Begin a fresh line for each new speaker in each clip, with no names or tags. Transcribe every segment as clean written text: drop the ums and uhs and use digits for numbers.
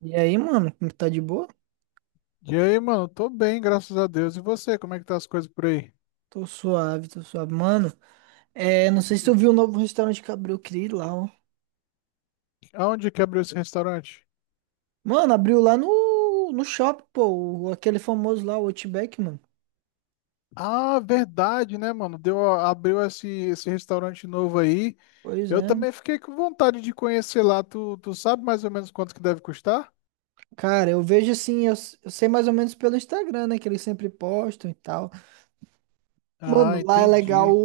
E aí, mano, como tá de boa?
E aí, mano? Tô bem, graças a Deus. E você, como é que tá as coisas por aí?
Tô suave, tô suave. Mano, é, não sei se tu
Hum.
viu o novo restaurante que abriu, eu queria ir lá, ó.
Aonde que abriu esse restaurante?
Mano, abriu lá no shopping, pô, aquele famoso lá, o Outback, mano.
Ah, verdade, né, mano? Deu, abriu esse restaurante novo aí.
Pois
Eu
é.
também fiquei com vontade de conhecer lá. Tu sabe mais ou menos quanto que deve custar?
Cara, eu vejo assim, eu sei mais ou menos pelo Instagram, né, que eles sempre postam e tal.
Ah,
Mano, lá é legal.
entendi.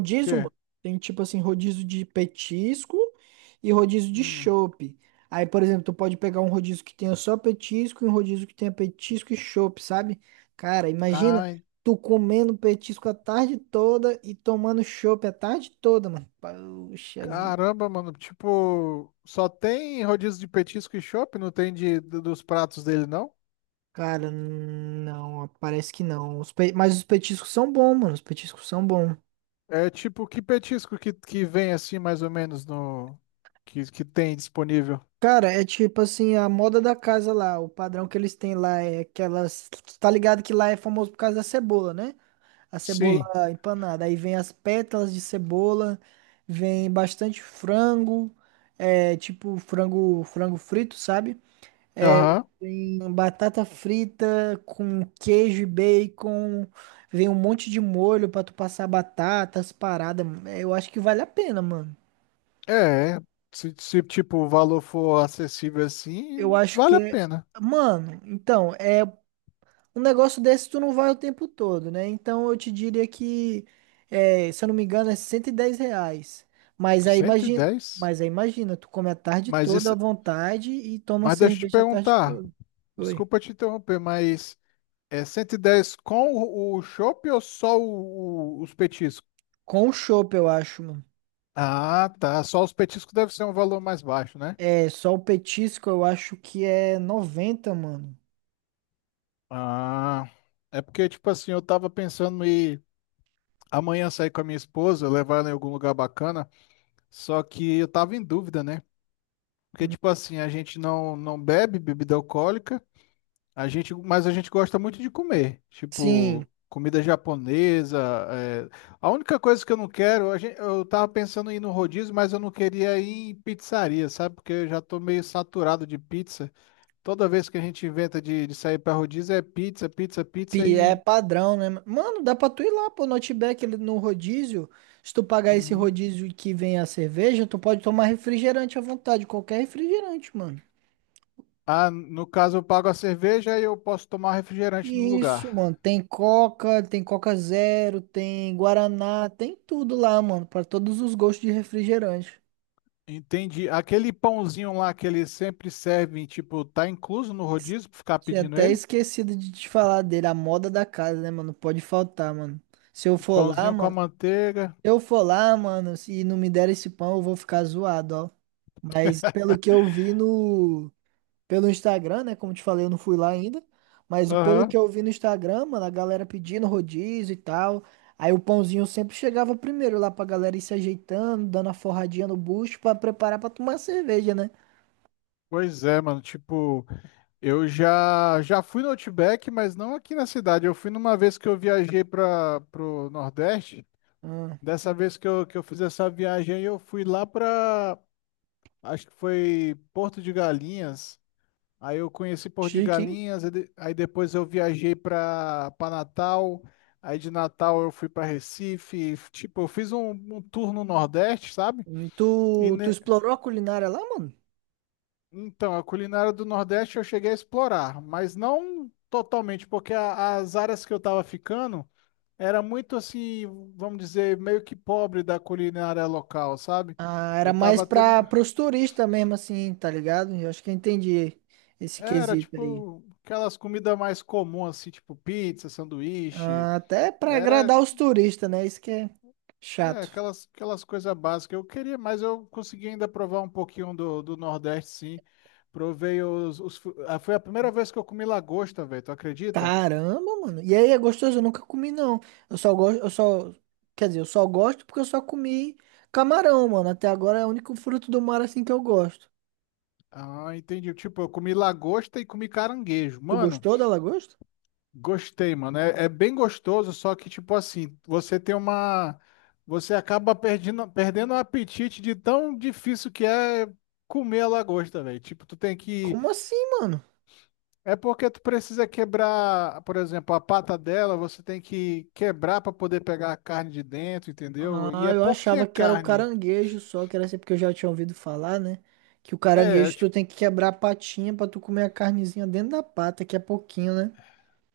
O quê?
mano. Tem tipo assim, rodízio de petisco e rodízio de
Hum.
chopp. Aí, por exemplo, tu pode pegar um rodízio que tenha só petisco e um rodízio que tenha petisco e chopp, sabe? Cara, imagina
Ah, en-
tu comendo petisco a tarde toda e tomando chopp a tarde toda, mano. Puxa vida.
caramba, mano. Tipo, só tem rodízio de petisco e chopp? Não tem dos pratos dele, não?
Cara, não, parece que não. Mas os petiscos são bons, mano. Os petiscos são bons.
É tipo, que petisco que vem assim, mais ou menos, no que tem disponível?
Cara, é tipo assim, a moda da casa lá, o padrão que eles têm lá é aquelas. Tu tá ligado que lá é famoso por causa da cebola, né? A cebola
Sim.
empanada. Aí vem as pétalas de cebola, vem bastante frango, é tipo frango, frango frito, sabe? É,
Aham.
vem batata frita com queijo e bacon, vem um monte de molho pra tu passar batatas, paradas. Eu acho que vale a pena, mano.
É. Se, tipo, o valor for acessível
Eu
assim,
acho que
vale a
é.
pena.
Mano, então, é um negócio desse tu não vai o tempo todo, né? Então eu te diria que, é, se eu não me engano, é R$ 110.
cento e dez.
Mas aí imagina, tu come a tarde
Mas
toda à
isso.
vontade e toma
Mas deixa eu te
cerveja a tarde
perguntar.
toda. Oi.
Desculpa te interromper, mas é 110 com o chopp ou só os petiscos?
Com o chopp, eu acho, mano.
Ah, tá. Só os petiscos deve ser um valor mais baixo, né?
É, só o petisco eu acho que é 90 mano.
Ah. É porque, tipo assim, eu tava pensando em amanhã sair com a minha esposa, levar ela em algum lugar bacana. Só que eu tava em dúvida, né? Porque, tipo assim, a gente não bebe bebida alcoólica, mas a gente gosta muito de comer.
Sim.
Tipo, comida japonesa. É. A única coisa que eu não quero, eu tava pensando em ir no rodízio, mas eu não queria ir em pizzaria, sabe? Porque eu já tô meio saturado de pizza. Toda vez que a gente inventa de sair pra rodízio é pizza, pizza, pizza
É
e.
padrão, né? Mano, dá pra tu ir lá, pô, no Outback, no rodízio. Se tu pagar esse
Uhum.
rodízio que vem a cerveja, tu pode tomar refrigerante à vontade, qualquer refrigerante, mano.
Ah, no caso eu pago a cerveja e eu posso tomar refrigerante no
Isso, mano.
lugar.
Tem Coca Zero, tem Guaraná, tem tudo lá, mano, pra todos os gostos de refrigerante.
Entendi. Aquele pãozinho lá que eles sempre servem, tipo, tá incluso no
Es-
rodízio pra ficar
Tinha
pedindo
até
ele?
esquecido de te falar dele, a moda da casa, né, mano? Pode faltar, mano. Se eu for lá,
Pãozinho com a
mano.
manteiga.
Eu for lá, mano. Se não me der esse pão, eu vou ficar zoado, ó. Mas pelo que eu vi no... Pelo Instagram, né? Como te falei, eu não fui lá ainda. Mas pelo que
Aham.
eu vi no Instagram, mano, a galera pedindo rodízio e tal. Aí o pãozinho sempre chegava primeiro lá pra galera ir se ajeitando, dando a forradinha no bucho pra preparar pra tomar cerveja, né?
Pois é, mano. Tipo, eu já já fui no Outback, mas não aqui na cidade. Eu fui numa vez que eu viajei para pro Nordeste.
Ah,
Dessa vez que eu fiz essa viagem aí, eu fui lá pra. Acho que foi Porto de Galinhas. Aí eu conheci Porto de
chique, hein?
Galinhas, aí depois eu viajei para Natal, aí de Natal eu fui para Recife, tipo, eu fiz um tour no Nordeste, sabe?
Tu,
E
tu
ne-
explorou a culinária lá, mano?
Então, a culinária do Nordeste eu cheguei a explorar, mas não totalmente, porque as áreas que eu estava ficando era muito assim, vamos dizer, meio que pobre da culinária local, sabe?
Ah, era
Eu
mais
tava tendo,
pra, pros turistas mesmo, assim, tá ligado? Eu acho que eu entendi esse
era
quesito aí.
tipo aquelas comidas mais comuns, assim, tipo pizza, sanduíche,
Ah, até pra
era
agradar os turistas, né? Isso que é
É,
chato.
aquelas coisas básicas. Eu queria, mas eu consegui ainda provar um pouquinho do Nordeste, sim. Provei os, os. Foi a primeira vez que eu comi lagosta, velho. Tu acredita?
Caramba, mano. E aí é gostoso, eu nunca comi não. Eu só gosto, eu só, quer dizer, eu só gosto porque eu só comi camarão, mano. Até agora é o único fruto do mar assim que eu gosto.
Ah, entendi. Tipo, eu comi lagosta e comi caranguejo.
Tu
Mano,
gostou da lagosta?
gostei, mano. É bem gostoso, só que, tipo assim, você tem uma. Você acaba perdendo o apetite de tão difícil que é comer a lagosta, velho. Tipo, tu tem que
Como assim, mano?
É porque tu precisa quebrar, por exemplo, a pata dela, você tem que quebrar para poder pegar a carne de dentro, entendeu? E
Ah,
é
eu
pouquinha
achava que era o
carne.
caranguejo só, que era assim porque eu já tinha ouvido falar, né? Que o
É
caranguejo tu
tipo,
tem que quebrar a patinha pra tu comer a carnezinha dentro da pata, que é pouquinho, né?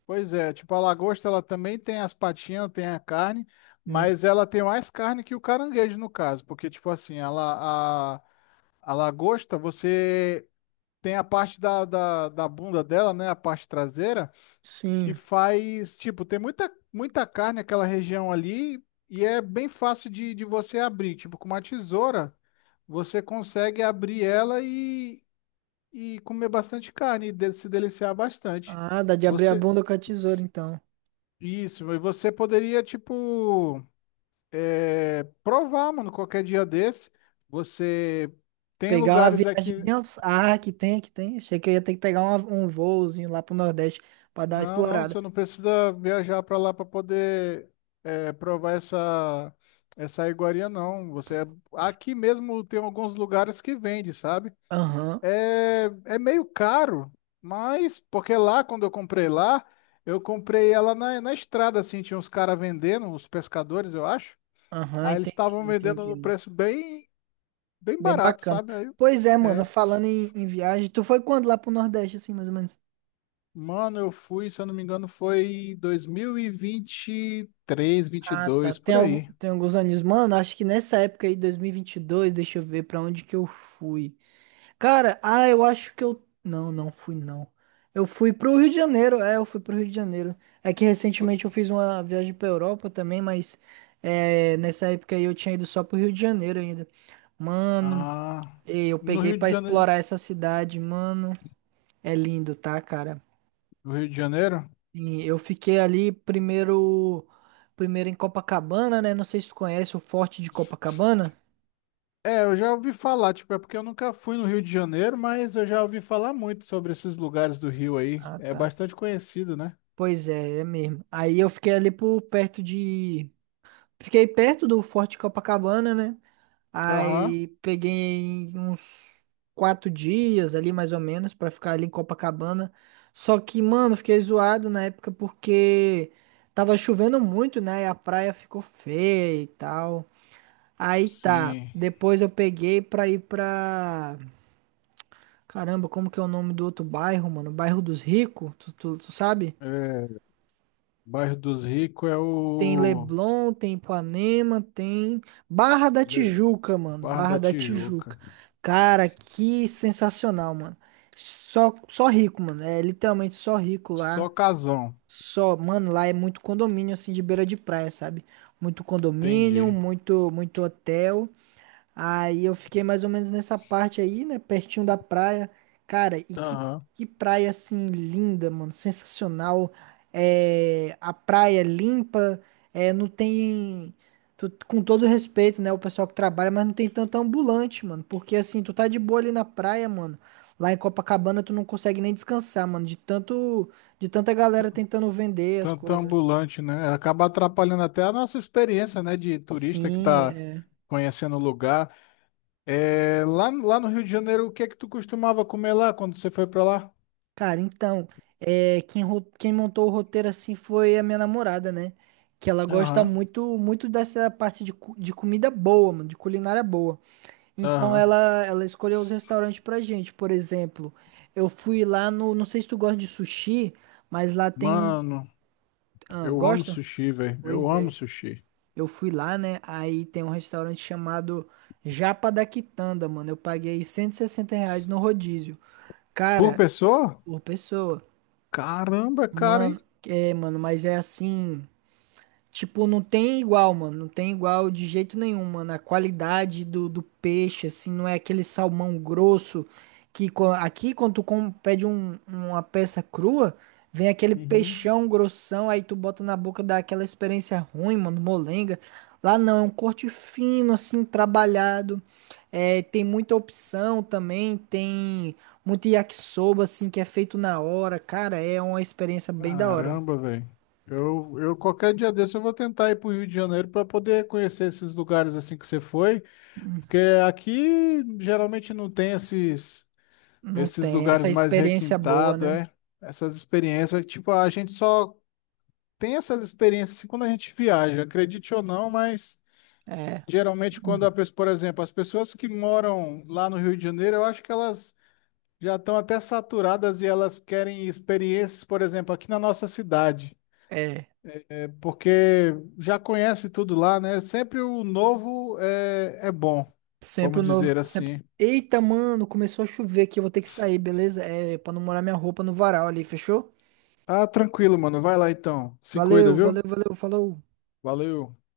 pois é, tipo a lagosta ela também tem as patinhas, tem a carne, mas ela tem mais carne que o caranguejo no caso, porque tipo assim, a lagosta você tem a parte da bunda dela, né, a parte traseira, que
Sim.
faz, tipo, tem muita, muita carne naquela região ali e é bem fácil de você abrir. Tipo, com uma tesoura, você consegue abrir ela e comer bastante carne e se deliciar bastante.
Ah, dá de abrir a
Você,
bunda com a tesoura, então.
isso, e você poderia, tipo, provar, mano, qualquer dia desse. Você tem
Pegar uma
lugares aqui.
viagemzinha. Ah, que tem, que tem. Achei que eu ia ter que pegar um voozinho lá pro Nordeste pra dar uma
Não, não,
explorada.
você não precisa viajar para lá para poder provar essa iguaria, não. Aqui mesmo tem alguns lugares que vende, sabe?
Aham,
É meio caro, mas porque lá quando eu comprei lá, eu comprei ela na estrada, assim, tinha uns caras vendendo, os pescadores, eu acho.
aham,
Aí eles
entendi,
estavam vendendo
entendi,
no
mano.
preço bem bem
Bem
barato,
bacana.
sabe? Aí, eu-
Pois é, mano,
é.
falando em viagem, tu foi quando lá pro Nordeste, assim, mais ou menos?
Mano, eu fui, se eu não me engano, foi 2020 23, vinte e
Ah, tá.
dois
Tem,
por
algum,
aí.
tem alguns anos. Mano, acho que nessa época aí, dois mil e vinte e dois, deixa eu ver pra onde que eu fui. Cara, ah, eu acho que eu. Não, não fui, não. Eu fui pro Rio de Janeiro, é, eu fui pro Rio de Janeiro. É que recentemente eu fiz uma viagem pra Europa também, mas é, nessa época aí eu tinha ido só pro Rio de Janeiro ainda. Mano,
Ah,
e eu
no
peguei
Rio de
pra
Janeiro.
explorar essa cidade, mano. É lindo, tá, cara?
No Rio de Janeiro?
E eu fiquei ali primeiro, primeiro em Copacabana, né? Não sei se tu conhece o Forte de Copacabana.
É, eu já ouvi falar, tipo, é porque eu nunca fui no Rio de Janeiro, mas eu já ouvi falar muito sobre esses lugares do Rio aí.
Ah,
É
tá.
bastante conhecido, né?
Pois é, é mesmo. Aí eu fiquei ali por perto de Fiquei perto do Forte Copacabana, né?
Aham,
Aí peguei uns 4 dias ali, mais ou menos, pra ficar ali em Copacabana. Só que, mano, fiquei zoado na época porque tava chovendo muito, né? E a praia ficou feia e tal. Aí tá.
sim.
Depois eu peguei pra ir pra. Caramba, como que é o nome do outro bairro, mano? Bairro dos Ricos, tu sabe?
É, Bairro dos Ricos é
Tem
o
Leblon, tem Ipanema, tem Barra da
Le-
Tijuca, mano.
Bar da
Barra da Tijuca.
Tijuca.
Cara, que sensacional, mano. Só rico, mano. É literalmente só rico
Só
lá.
casão,
Só, mano, lá é muito condomínio assim de beira de praia, sabe? Muito condomínio,
entendi.
muito, muito hotel. Aí eu fiquei mais ou menos nessa parte aí, né? Pertinho da praia. Cara, e que,
Aham.
que praia assim linda, mano. Sensacional. É, a praia é limpa. É, não tem. Com todo respeito, né? O pessoal que trabalha, mas não tem tanto ambulante, mano. Porque assim, tu tá de boa ali na praia, mano. Lá em Copacabana tu não consegue nem descansar, mano. De tanta
T-
galera tentando vender as
Tanto
coisas.
ambulante, né? Acaba atrapalhando até a nossa experiência, né, de turista que
Sim,
tá
é.
conhecendo o lugar. É, lá no Rio de Janeiro, o que é que tu costumava comer lá quando você foi pra lá?
Cara, então, é, quem montou o roteiro assim foi a minha namorada, né? Que ela gosta
Aham,
muito muito dessa parte de comida boa, mano, de culinária boa. Então
aham.
ela escolheu os restaurantes pra gente. Por exemplo, eu fui lá no. Não sei se tu gosta de sushi, mas lá tem um.
Mano,
Ah,
eu amo
gosta?
sushi, velho. Eu
Pois
amo
é.
sushi.
Eu fui lá, né? Aí tem um restaurante chamado Japa da Quitanda, mano. Eu paguei R$ 160 no rodízio.
Por
Cara,
pessoa?
por pessoa.
Caramba, é caro, hein?
Mano, é, mano, mas é assim. Tipo, não tem igual, mano. Não tem igual de jeito nenhum, mano. A qualidade do peixe, assim, não é aquele salmão grosso aqui, quando tu pede uma peça crua, vem aquele
Uhum.
peixão grossão, aí tu bota na boca, dá aquela experiência ruim, mano, molenga. Lá não, é um corte fino, assim, trabalhado. É, tem muita opção também, tem muito yakisoba, assim, que é feito na hora. Cara, é uma experiência bem da hora.
Caramba, velho. Eu qualquer dia desse eu vou tentar ir pro Rio de Janeiro pra poder conhecer esses lugares assim que você foi, porque aqui geralmente não tem esses
Não
esses
tem essa
lugares mais
experiência boa,
requintados,
né?
é? Essas experiências, tipo, a gente só tem essas experiências assim, quando a gente viaja, acredite ou não, mas
É,
geralmente quando a pessoa, por exemplo, as pessoas que moram lá no Rio de Janeiro, eu acho que elas já estão até saturadas e elas querem experiências, por exemplo, aqui na nossa cidade,
é.
é, porque já conhece tudo lá, né? Sempre o novo é bom,
Sempre
vamos
o novo.
dizer
Sempre.
assim.
Eita, mano, começou a chover aqui. Eu vou ter que sair, beleza? É, pra não molhar minha roupa no varal ali, fechou?
Ah, tranquilo, mano. Vai lá então. Se cuida,
Valeu, valeu,
viu?
valeu, falou.
Valeu.